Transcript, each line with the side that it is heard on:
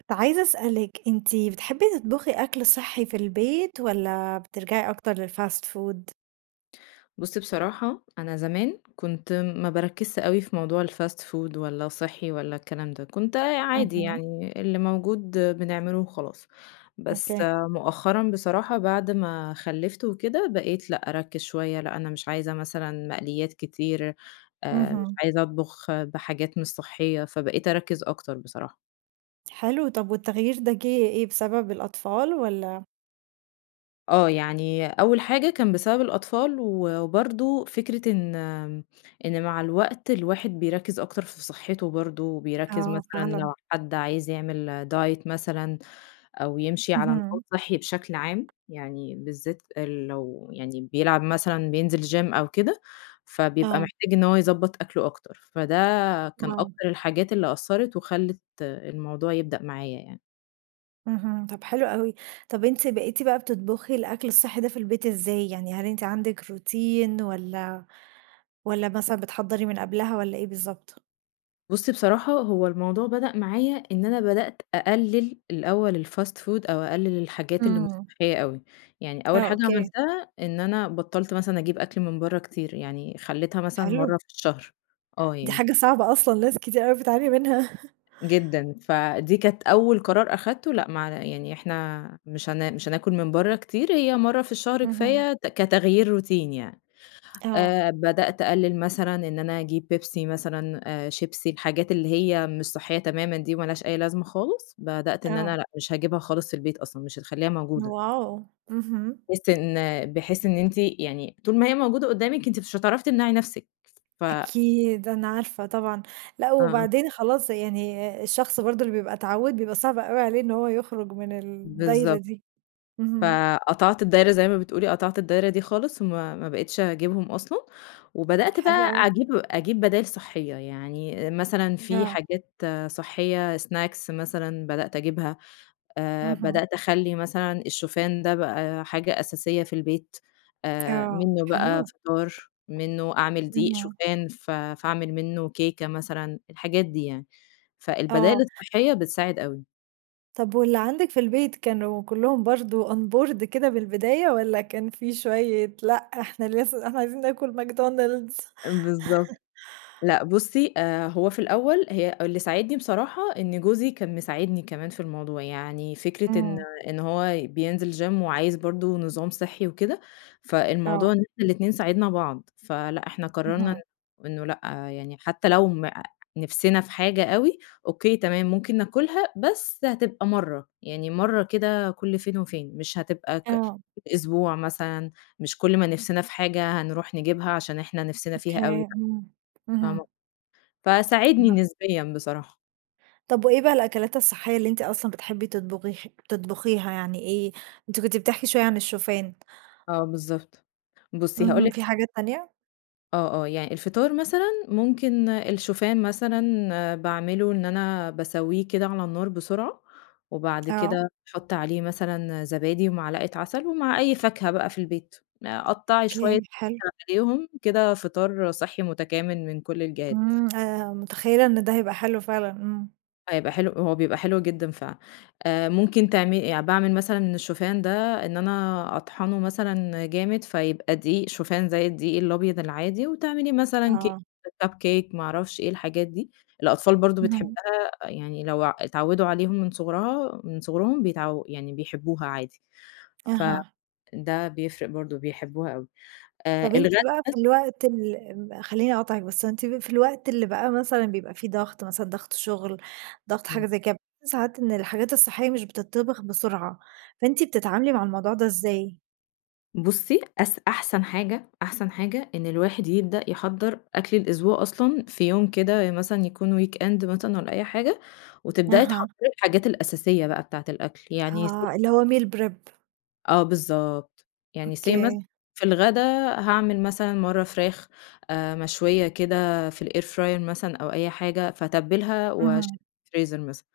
right: كُنت عايزه أسألِك، أنتِ بتحبي تطبُخي أكل صحي في البيت والَّا بترجعي أكتر للFast food؟
left: بُصّي، بصراحة أنا زمان كنت ما باركّزش اوي في موضوع الFast food والّا صحي والّا الكلام ده، كنت آآ عادي
right: اهم.
left: يعني، اللي موجود بنعمله وخلاص، بس
right: أوكي.
left: مؤخرًا بصراحة بعد ما خلّفت وكده بقيت لأ أرَكّز شوية، لأ أنا مش عايزة مثلًا مقليات كتير آآ مش
right: اهم.
left: عايزه أطبخ بحاجات مش صحية، فبقيت أرَكّز أكتر بصراحة.
right: حلو، طَب والتغيير ده جه إيه، بسبب الأطفال والّا؟
left: آه يعني أول حاجة كان بسبب الأطفال و وبرضه فكرة إن إن مع الوقت الواحد بيرَكّز أكتر في صحته برضه، بيرَكّز
right: آه،
left: مثلًا
right: فعلًا.
left: لو حد عايز يعمل Diet مثلًا أو يمشي على نظام
right: اهم.
left: صحّي بشكل عام، يعني بالذات إ لو يعني بيلعب مثلًا، بينزل Gym أو كده، فبيبقى
right: آه.
left: محتاج إن هو يضَبّط أكله أكتر. فده كان
right: آه.
left: أكتر الحاجات اللي أثّرت وخلّت الموضوع يبدأ معايا يعني.
right: اهم، طب حلو اوي، طب أنتِ بقيتِ بقى بتطبخي الأكل الصحي ده في البيت إزاي؟ يعني هل أنتِ عندِك روتين والّا والّا مثلًا بتحَضّري من قبلها والّا إيه بالضبط؟
left: بُصي بصراحة، هو الموضوع بدأ معايا إن أنا بدأت أقلّل الأول الfast food أو أقلل الحاجات اللي مش
right: امم.
left: صحية أوي، يعني أول
right: آه،
left: حاجة
right: أوكي.
left: عملتها، إن أنا بطّلت مثلًا أجيب أكل من بره كتير، يعني خلّيتها مثلًا
right: حلو.
left: مرة في الشهر، آه
right: دي
left: يعني.
right: حاجة صعبة أصلًا، ناس كتير اوي بتعاني منها.
left: جدًا، فدي كانت أول قرار أخدته لأ معنا يعني إحنا مش هنا مش هناكل من بره كتير هي مرة في الشهر كفاية
right: اهم.
left: ت كتغيير روتين يعني
right: آه.
left: آآ، بدأت أقلل مثلًا إن أنا أجيب بيبسي مثلًا، شيبسي الحاجات اللي هي مش صحية تمامًا دي وما لهاش أي لازمة خالص، بدأت إن
right: آه.
left: أنا لأ مش هاجيبها خالص في البيت أصلًا، مش هتخليها موجودة.
right: واو! اهم.
left: بحيث إن بحيث إن أنتِ يعني طول ما هي موجودة قُدّامِك أنتِ مش هتعرفي تمنعي نفسِك، ف
right: أكيد، أنا عارفة طبعًا، لأ
left: آمم.
right: وبعدين خلاص يعني الشخص برضه اللي بيبقى اتعوّد بيبقى صعب اوي عليه إن هو يخرج من الدايرة
left: بالضبط.
right: دي، اهم.
left: فقطعت الدايرة زي ما بتقولي، قطعت الدايرة دي خالص وما ما بقِتش أجيبهم أصلًا، وبدأت
right: حلو
left: بقى
right: أوي.
left: أجيب أجيب بدايل صحية، يعني مثلًا في
right: آه.
left: حاجات صحية سناكس مثلًا بدأت أجيبها آآ،
right: اهم.
left: بدأت أخَلّي مثلًا الشوفان ده بقى حاجة أساسية في البيت آآ،
right: آه،
left: منه بقى
right: حلو.
left: فطار، منه أعمل دقيق
right: إمم.
left: شوفان ف فأعمل منه كيكة مثلًا، الحاجات دي يعني. فالبدايل
right: آه.
left: الصحية بتساعد أوي.
right: طب واللي عندِك في البيت كانوا كلّهم برضو onboard كده بالبداية والّا كان في شوية لأ إحنا لسه إحنا عايزين ناكل ماكدونالدز؟
left: بالضبط، لأ، بُصّي، آآ، هو في الأول هي اللي ساعدني بصراحة إن جوزي كان مساعدني كمان في الموضوع، يعني فكرة إن
right: امم.
left: إن هو بينزل gym وعايز برضو نظام صحّي وكده، فالموضوع
right: آه.
left: إن إحنا الاتنين ساعدنا بعض، فلأ إحنا قررنا
right: اهم.
left: إن إنه لأ يعني حتى لو ما نِفسنا في حاجة أوي، أوكي تمام، ممكن ناكلها بس هتبقى مَرّة، يعني مَرّة كده كُلّ فين وفين، مش هتبقى ك
right: آه.
left: أسبوع مثلًا، مش كُلّ ما نِفسنا في حاجة هنروح نجيبها عشان إحنا نِفسنا فيها أوي،
right: أوكي
left: لأ
right: امم، اهم.
left: فاهمة فساعدني
right: آه.
left: نسبيًا بصراحة.
right: طب وإيه بقى الأكلات الصحية اللي أنتِ أصلًا بتحبي تطبغي تطبخيها يعني إيه؟ أنتِ كنت بتحكي شوية عن الشوفان.
left: آه بالضبط، بُصّي هاقول
right: اهم،
left: لِك
right: في حاجات تانية؟
left: آه آه، يع الفطار مثلًا ممكن الشوفان مثلًا باعمله إن أنا باسوّيه كده على النار بسرعة، وبعد
right: آه.
left: كده باحط عليه مثلًا زبادي ومعلقة عسل ومع أي فاكهة بقى في البيت، قطعي شوية
right: أوكي حلو.
left: [unintelligible] عليهم، كده فطار صحّي متكامل من كُلّ الجهات.
right: امم، آآ، متخيلة إن ده هيبقى حلو فعلًا، امم.
left: هيبقى حلو هو بيبقى حلو جدًا فعلًا آآ ممكن تعمل باعمل مثلًا الشوفان ده إن أنا أطحنه مثلًا جامد فيبقى دقيق شوفان زي الدقيق الأبيض العادي، وتعملي مثلًا كيك،
right: آه.
left: كب كيك، ما أعرفش إيه، الحاجات دي الأطفال برضه
right: اهم.
left: بتحبها يعني لو آآ اتعودوا عليهم من صغرها من صغرهم بيتعو يعني بيحبوها عادي، ف
right: أها.
left: ده بيفرق برضه بيحبوها أوي آآ
right: طب أنتِ
left: الغدا
right: بقى
left: بس
right: في الوقت ال ال خليني أقاطعك بس، أنتِ في الوقت اللي بقى مثلًا بيبقى في ضغط مثلًا ضغط شغل ضغط
left: إمم.
right: حاجة زي كده بتشوفي ساعات إن الحاجات الصحية مش بتطبخ بسرعة، فأنتِ بتتعاملي مع الموضوع ده إزاي؟
left: بُصي أس أحسن حاجة أحسن حاجة إن الواحد يبدأ يحضر أكل الأسبوع أصلًا في يوم كده مثلًا يكون weekend مثلًا والّا أي حاجة وتبدأي
right: أها.
left: تحضري الحاجات الأساسية بقى بتاعة الأكل يعني س
right: آه اللي هو meal prep.
left: آه بالضبط يعني Say مثلًا
right: أوكي.
left: في الغدا هاعمل مثلًا مرة فراخ آآ مشوية كده في الair fryer مثلًا أو أي حاجة فاتبلها
right: اهم.
left: وأشيلها في الفريزر مثلًا،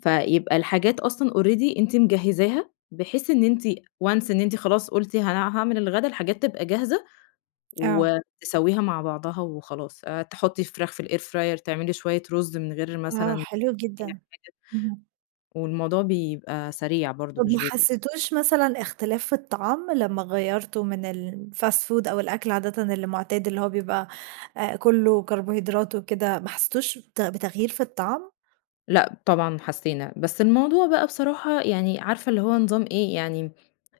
left: فيبقى الحاجات أصلًا already أنتِ مجهزاها بحيث إن أنتِ، once إن أنتِ خلاص قُلتِ هان هاعمل الغدا الحاجات تبقى جاهزة
right: آه.
left: وتسويها مع بعضها وخلاص، آآ تحطي الفراخ في الair fryer تعملي شوية رز من غير مثلًا
right: آه حلو
left: أي
right: جدًا
left: حاجة
right: اهم.
left: والموضوع بيبقى سريع برضه
right: طب ما
left: مش بي
right: حسيتوش مثلًا اختلاف في الطعام لما غيرتوا من الfast food أو الأكل عادةً اللي معتاد، اللي هو بيبقى كله، كربوهيدرات وكده ما حسيتوش بت بتغيير في الطعام؟
left: لأ طبعًا حسّينا. بس الموضوع بقى بصراحة يعني عارفة اللي هو نظام إيه، يعني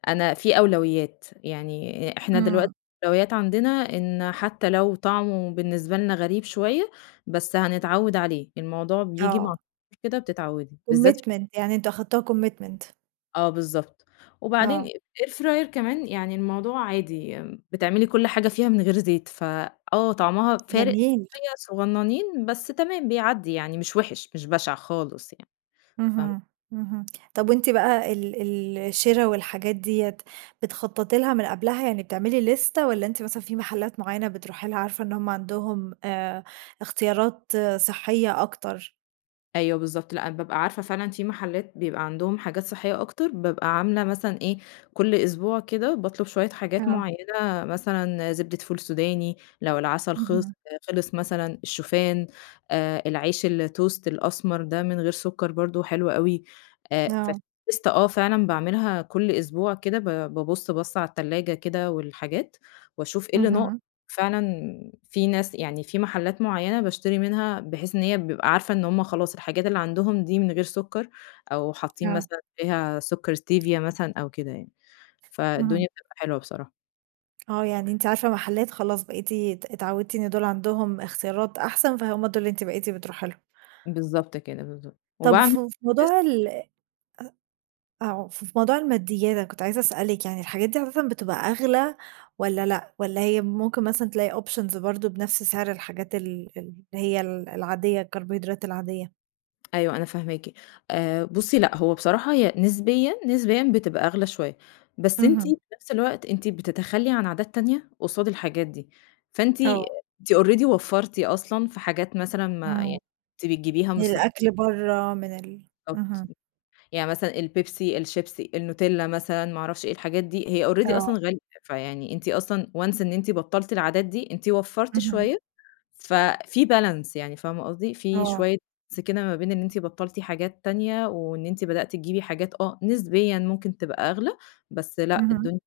left: أنا في أولويّات، يعني إحنا دلوقتي
right: إمم.
left: الأولويّات عندنا إن حتّى لو طعمه بالنسبة لنا غريب شوية بس هنتعوِّد عليه، الموضوع بييجي مع
right: آه.
left: التكرار كده بتتعوِّدي بالذات
right: commitment، يعني أنتم أخدتوها commitment.
left: آه بالضبط. وبعدين
right: آه.
left: آآ air fryer كمان يعني الموضوع عادي بتعملي كل حاجة فيها من غير زيت، ف آه، طعمها فارق
right: جميل.
left: شوية صغنّنين بس تمام بيعدِي يعني مش وِحِش، مش بَشِع خالص يعني. فاه
right: اهم، اهم. طَب وأنتِ بقى ال ال الشِرا والحاجات ديّة بتخطَّطي لها من قبلها، يعني بتعملي ليستة والّا أنتِ مثلًا في محلّات معيّنة بتروحي لها عارفة إن هم عندهم آآ اختيارات صحّية أكتر؟
left: أيوه بالضبط، لأ، أنا بابقى عارفة فعلًا في محلّات بيبقى عندهم حاجات صحّية أكتر بابقى عاملة مثلًا إيه، كل أسبوع كده باطلُب شوية حاجات
right: آه.
left: معيّنة مثلًا زبدة فول سوداني لو العسل خِلِص
right: اهم.
left: خِلِص مثلًا، الشوفان، آآ العيش الtoast الأسمر ده من غير سُكَّر برضه حلو أوي، آآ
right: آه.
left: فالليستة آه، فعلًا باعملها كل أسبوع كده ب بابُص بَصّة على التلاجة كده والحاجات وأشوف إيه اللي ناقص.
right: اهم.
left: فعلًا في ناس يعني في محلّات معيّنة باشتري منها بحيث إن هي بيبقى عارفة إن هم خلاص الحاجات اللي عندهم دي من غير سُكَّر أو حاطّين
right: آه.
left: مثلًا فيها سُكَّر ستيفيا مثلًا أو كده يعني،
right: إمم.
left: فالدنيا بتبقى حلوة بصراحة.
right: آه يعني أنتِ عارفة محلات خلاص بقيتِ أت اتعوّدتِ إن دول عندهم إختيارات أحسن، فهُم دول اللي أنتِ بقيتِ بتروحي لهم.
left: بالضبط كده بالضبط
right: طب
left: وباعم
right: فو في
left: أس
right: موضوع الأ أو في في موضوع الماديات أنا كنت عايزة اسألِك، يعني الحاجات دي أساسًا بتبقى أغلى والّا لأ والّا هي ممكن مثلًا تلاقي options برضه بنفس سعر الحاجات ال اللي هي ال العاديّة الكربوهيدرات العاديّة؟
left: أيوه أنا فهماكِ آآ بُصّي لأ هو بصراحة هي نسبيًا، نسبيًا بتبقى أغلى شوية بس أنتِ في
right: اهم.
left: نفس الوقت أنتِ بتتخلّي عن عادات تانية قصاد الحاجات دي، فأنتِ أ
right: آه.
left: أنتِ already وفّرتِ أصلًا في حاجات مثلًا ما
right: إمم.
left: يع كنتِ بتجبيها
right: من
left: مش صح
right: الأكل برّا من ال
left: بالضبط،
right: اهم.
left: يعني مثلًا البيبسي، الشيبسي، النوتيلّا، مثلًا ما اعرفش إيه الحاجات دي هي already
right: آه.
left: أصلًا غالية فيعني أنتِ أصلًا once إن أنتِ بطّلتِ العادات دي أنتِ وفّرتِ
right: اهم.
left: شوية ففي balance يعني فاهمة قصدي؟ في
right: آه.
left: شوية [unintelligible] ما بين إن أنتِ بطّلتِ حاجات تانية وإن أنتِ بدأتِ تجيبي حاجات آه نسبيًا ممكن تبقى أغلى بس لأ
right: اهم.
left: الدني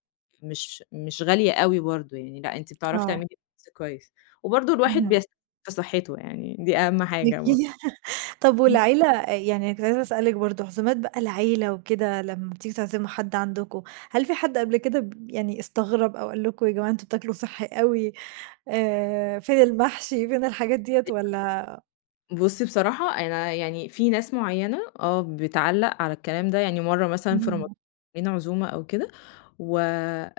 left: مش مش غالية أوي برضه يعني لأ أنتِ بتعرفي تعملي
right: آه.
left: balance كويس وبرضه الواحد
right: اهم.
left: بيس في صحته يعني دي أهم حاجة بر
right: [unintelligible] طب
left: إمم.
right: والعيلة أ يعني أنا كنت عايزة اسألِك برضه عزومات بقى العيلة وكده لما بتيجوا تعزموا حد عندكم هل في حد قبل كده ب ب يعني استغرب أو قال لكم يا جماعة أنتم تاكلوا صحّي أوي آآ فين المحشي فين الحاجات دِيّة والّا
left: [unintelligible] بُصّي بصراحة أنا يعني في ناس معيّنة آه بتعلّق على الكلام ده، يعني مرّة مثلًا في رمضا
right: اهم.
left: عاملين عزومة أو كده و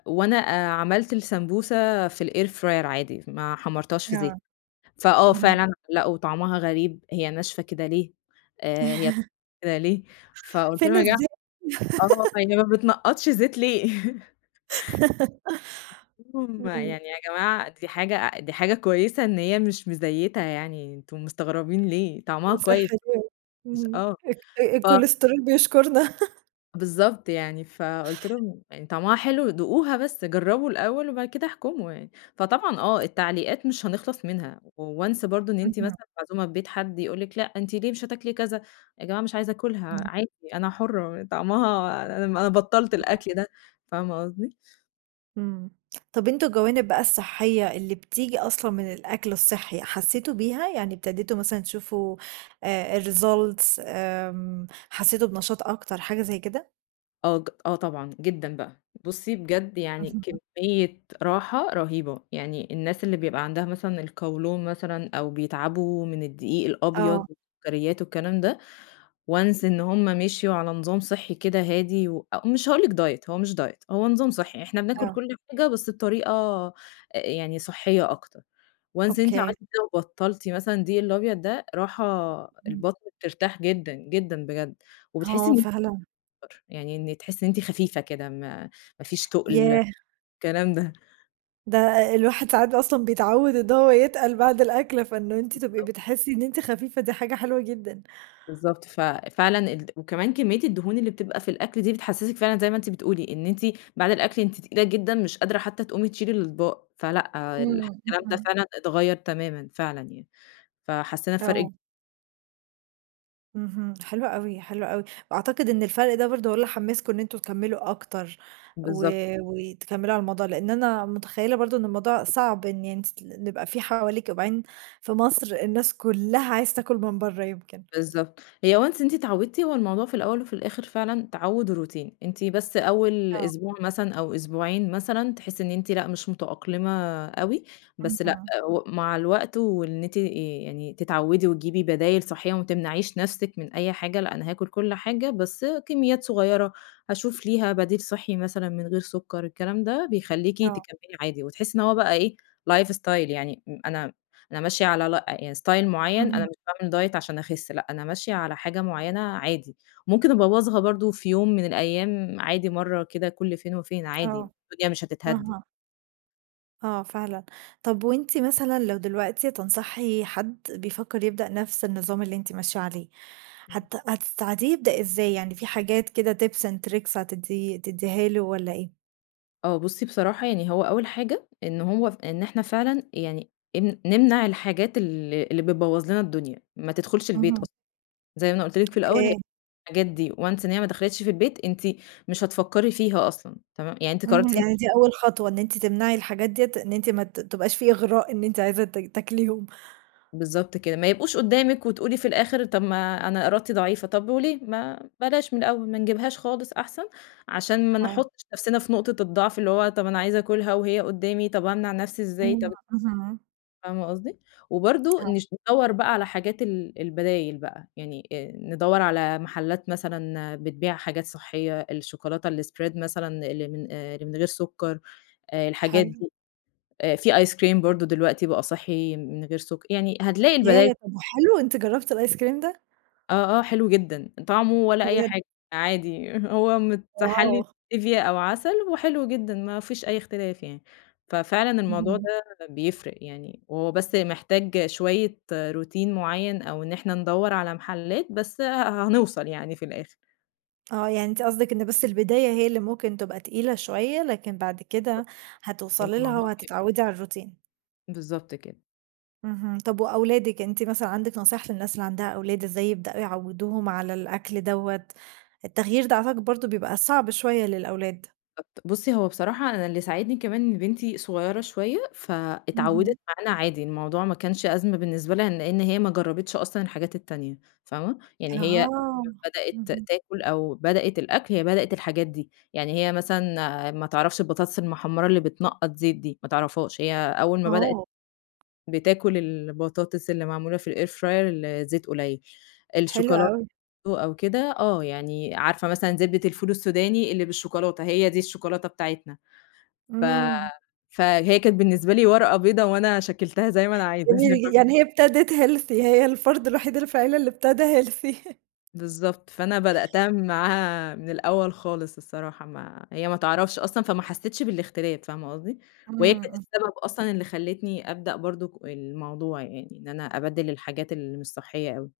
left: وأنا آآ عملت السمبوسة في الair fryer عادي ما حمرتهاش في زيتK
right: آه
left: فآه
right: اهم.
left: فعلًا لأ وطعمها غريب، هي ناشفة كده ليه، آآ هي ب كده ليه! فقُلت
right: فين
left: لهم يا جما
right: الزيت..
left: آه هي ما بتنقطش زيت ليه؟. قُلت لهم
right: إمم.
left: يعني يا جماعة دي حاجة أ دي حاجة كويسة إن هي مش مزيّتة يعني أنتم مستغربين ليه، طعمها
right: وصحّي
left: كويس
right: فعلًا
left: مش
right: اهم
left: آه،
right: اك أ أ
left: ف
right: الكوليسترول بيشكرنا..
left: بالضبط يعني، فقُلت لهم: "طعمها حلو، دوقوها بس جربوا الأول وبعد كده احكموا يعني." فطبعًا آه، التعليقات مش هنخلص منها Once برضه إن أنتِ
right: اهم.
left: مثلًا معزومة في بيت حد يقول لك: "لا أنتِ ليه مش هتاكلي كذا؟" "يا جماعة مش عايزة آكلها،
right: امم.
left: عادي أنا حرة طعمها أنا بطلت
right: [unintelligible]
left: الأكل ده." فاهمة قصدي؟
right: إمم طَب أنتم الجوانب بقى الصحية اللي بتيجي أصلًا من الأكل الصحي حسيتم بيها؟ يعني ابتديتم مثلًا تشوفوا آآ، Results آمم، حسيتم بنشاط أكتر حاجة زي كده؟
left: آه ج آه طبعًا، جدًا بقى، بُصي بجد يعني كمية راحة رهيبة، يعني الناس اللي بيبقى عندها مثلًا القولون مثلًا أو بيتعبوا من الدقيق الأبيض
right: آه.
left: والسكريات والكلام ده Once إن هُم مشيوا على نظام صحي كده هادي و مش هاقول لِك Diet هو مش Diet هو نظام صحي، إحنا بناكل
right: آه.
left: كل حاجة بس بطريقة يعني صحية أكتر Once إن أنتِ
right: Okay.
left: عملتِ كده وبطلتِ مثلًا الدقيق الأبيض ده راحة
right: إمم.
left: البطن بترتاح جدًا، جدًا بجد وبتحسي
right: آه
left: إن
right: فعلًا.
left: [unintelligible] يعني إن تحسي أنتِ خفيفة كده ما ما فيش تقل،
right: ياه!
left: الكلام ده.
right: ده الواحد ساعات ب أصلًا بيتعود إن هو يتقل بعد الأكل، فإنه أنتِ تبقي
left: بالضبط.
right: بتحسي إن أنتِ خفيفة دي حاجة حلوة جدًا.
left: بالضبط، ففعلًا الد وكمان كمية الدهون اللي بتبقى في الأكل دي بتحسسِك فعلًا زي ما أنتِ بتقولي، إن أنتِ بعد الأكل أنتِ تقيلة جدًا مش قادرة حتى تقومي تشيلي الأطباق، فلأ،
right: امم
left: الكلام ده
right: اهم.
left: فعلًا اتغيّر تمامًا فعلًا يعني. فحسينا بفرق ك
right: آه. اهم، حلو اوي، حلو اوي، وأعتقد إن الفرق ده برضه هو اللي حمّسكوا إن انتم تكَمّلوا أكتر، و
left: بالضبط.
right: وتكملوا على الموضوع، لأن أنا متخيلة برضه إن الموضوع صعب إن يعني تي يبقى في حواليكِ وبعدين في مصر الناس كُلّها عايزة تاكل من برّه يمكن.
left: بالضبط، هي once أنتِ اتعودتِ، هو الموضوع في الأول وفي الآخر فعلًا تعوُّد و روتين، أنتِ بس أول
right: آه.
left: أسبوع مثلًا أو أسبوعين مثلًا تحسي إن أنتِ لأ مش متأقلمة اوي، بس لأ
right: اهم.
left: مع الوقت وإن أنتِ يعني تتعوِدي وتجيبي بدايل صحية وما تمنعيش نفسِك من أي حاجة، لأ أنا هاكل كل حاجة بس آآ كمّيّات صغيرة. هاشوف ليها بديل صحي مثلًا من غير سكر الكلام ده، بيخلّيكي
right: آه.
left: تكمّلي عادي، وتحسّي إن هو بقى إيه life style يعني م أنا أنا ماشية على لا يعني ستايل معين أنا
right: اهم.
left: مش باعمل دايت عشان أخِس لأ. أنا ماشية على حاجة معينة عادي، ممكن أبَوّظها برضه في يوم من الأيام عادي مرّة كده كل فين وفين عادي
right: آه،
left: الدنيا مش هتتهد ي
right: اهم. آه فعلًا، طَب وأنتِ مثلًا لو دلوقتي تنصحي حد بيفكر يبدأ نفْس النظام اللي أنتِ ماشية عليه،
left: إمم.
right: هت هتساعديه يبدأ إزاي، يعني في حاجات كده Tips and Tricks هتدّي هتديها له والّا إيه؟
left: آه بُصّي، بصراحة يعني هو أول حاجة إنه هو إن إحنا فعلًا يعني إن نمنع الحاجات ال اللي بتبوظ لنا الدنيا، ما تدخلش البيت
right: اهم.
left: أصلًا، زي ما أنا قُلت لِك في الأول، هي
right: أوكي.
left: حاجات دي Once إن هي ما دخلتش في البيت، أنتِ مش هتفكري فيها أصلًا تمام، يعني أنتِ
right: امم،
left: قررتِ أنتِ
right: يعني دي أول خطوة إن أنتِ تمنعي الحاجات ديّة، إن أنتِ ما تبقاش في إغراء إن أنتِ عايزه ت تاكليهم.
left: بالضبط كده، ما يبقوش قدامِك وتقولي في الآخر طَب ما أنا إرادتي ضعيفة، طب وليه؟ ما بلاش من الأول، ما نجيبهاش خالص أحسن، عشان ما
right: آه.
left: نحطش نفْسنا في نقطة الضعف، اللي هو، طَب أنا عايزة آكلها وهي قدامي، طَب أمنع نفسي إزاي؟ طَب
right: امم، اهم.
left: فاهمة قصدي؟ وبرضه
right: آه.
left: نش ندوّر بقى على حاجات ال البدايل بقى، يعني ندوّر على محلات مثلًا بتبيع حاجات صحية، الشكولاتة الSpread مثلًا اللي من اللي من غير سكر، الحاجات
right: حلو.
left: دي، في Ice Cream برضه دلوقتي بقى صحي من غير سك يعني هتلاقي البداي
right: ياه! طَب وحلو أنتِ جربتِ الIce Cream ده؟
left: آه، آه، حلو جدًا، طعمه ولا أي
right: بجد؟
left: حاجة عادي، هو متحلي
right: آه.
left: بStevia أو عسل وحلو جدًا ما فيش أي اختلاف يعني، ففعلًا الموضوع
right: اهم.
left: ده بيفرق يعني، هو بس محتاج شوية Routine معيّن أو إن إحنا ندوّر على محلات بس ه هنوصل يعني في الآخر.
right: آه، يعني أنتِ قصدِك إن بس البداية هي اللي ممكن تبقى تقيلة شوية، لكن بعد كده هتوصلي لها
left: الموضوع ك
right: وهتتعودي على الروتين.
left: بالضبط كده.
right: اهم، طب وأولادِك أنتِ مثلًا عندك نصايح للناس اللي عندها أولاد إزاي يبدؤوا يعوّدوهم على الأكل دوّة، التغيير ده أعتقد برضو بيبقى صعب شوية للأولاد.
left: [unintelligible] بُصّي هو بصراحة أنا اللي ساعدني كمان إن بنتي صغيّرة شوية، فاتعودت
right: اهم.
left: معانا عادي، الموضوع ما كانش أزمة بالنسبة لها لإن هي ما جربتش أصلًا الحاجات التانية، فاهمة، يعني هي
right: أها،
left: أول ما بدأت
right: اهم.
left: تأكل أو بدأت الأكْل هي بدأت الحاجات دي، يعني هي مثلًا ما تعرفش البطاطس المحمرة اللي بتنقط زيت دي، ما تعرفهاش، هي أول ما بدأت
right: آه.
left: بتاكل البطاطس اللي معمولة في الair fryer الزيت قليل،
right: حلو
left: الشوكولاتة
right: أوي.
left: برضو أو كده، آه يعني عارفة مثلًا زبدة الفول السوداني اللي بالشوكولاتة هي دي الشوكولاتة بتاعتنا، ف
right: امم.
left: فهي كانت بالنسبة لي ورقة بيضا وأنا شكّلتها زي ما أنا عايزة [unintelligible]
right: جميل ج يعني هي ابتدت healthy، هي الفرد الوحيد اللي في العيلة اللي ابتدا healthy.
left: بالضبط فأنا بدأتها معاها من الأول خالص الصراحة ما هي ما تعرفش أصلًا فما حسيتش بالاختلاف فاهمة قصدي؟ وهي
right: امم،
left: كانت
right: اهم.
left: السبب أصلًا اللي خلّتني أبدأ برضك الموضوع يعني إن أنا أبدّل الحاجات اللي مش صحية أوي.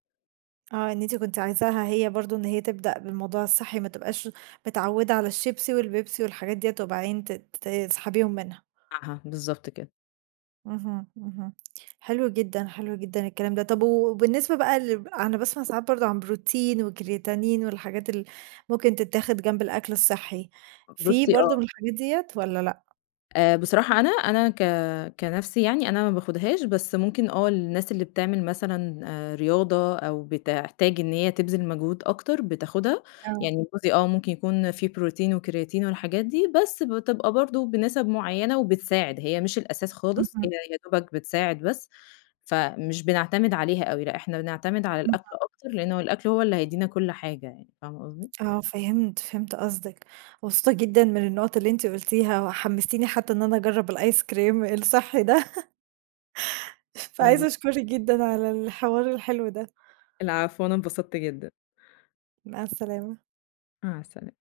right: آه إن أنتِ كنتِ عايزاها هي برضه إن هي تبدأ بالموضوع الصحي ما تبقاش، متعودة على الشيبسي والبيبسي والحاجات ديّة وبعدين ت تسحبيهم منها.
left: أها بالضبط كده.
right: اهم، اهم. حلو جدًا، حلو جدًا الكلام ده. طب وبالنسبة بقى لل أنا باسمع ساعات برضه عن بروتين وكرياتين والحاجات اللي ممكن تتاخد جنب الأكل الصحي، في
left: بُصي
right: برضه
left: آه.
right: من الحاجات ديّة والّا لأ؟
left: آآ بصراحة أنا، أنا ك كنفسي يعني أنا ما باخدهاش بس ممكن آه الناس اللي بتعمل مثلًا آآ رياضة أو بتحتاج إن هي تبذل مجهود أكتر بتاخدها،
right: آه.
left: يعني جوزي آه ممكن يكون في بروتين وكرياتين والحاجات، دي بس بتبقى برضه بنسب معينة وبتساعد هي مش الأساس خالص
right: اهم.
left: هي يا دوبك بتساعد بس، فمش بنعتمد عليها أوي. لا إحنا بنعتمد على
right: اهم.
left: الأكل
right: [unintelligible]
left: أكتر لأنه الأكل هو اللي هيدينا كل حاجة يعني فاهمة قصدي؟
right: آه فهمت، فهمت قصدِك مبسوطة جدًا من النقط اللي أنتِ قُلتيها وحمستيني حتى إن أنا أجرب الآيس كريم الصحي ده..
left: شكرًا
right: فعايزة
left: ليكِ.
right: أشكرِك جدًا على الحوار الحلو ده.
left: العفو وأنا انبسطت جدًا.
right: مع السلامة.
left: مع السلامة.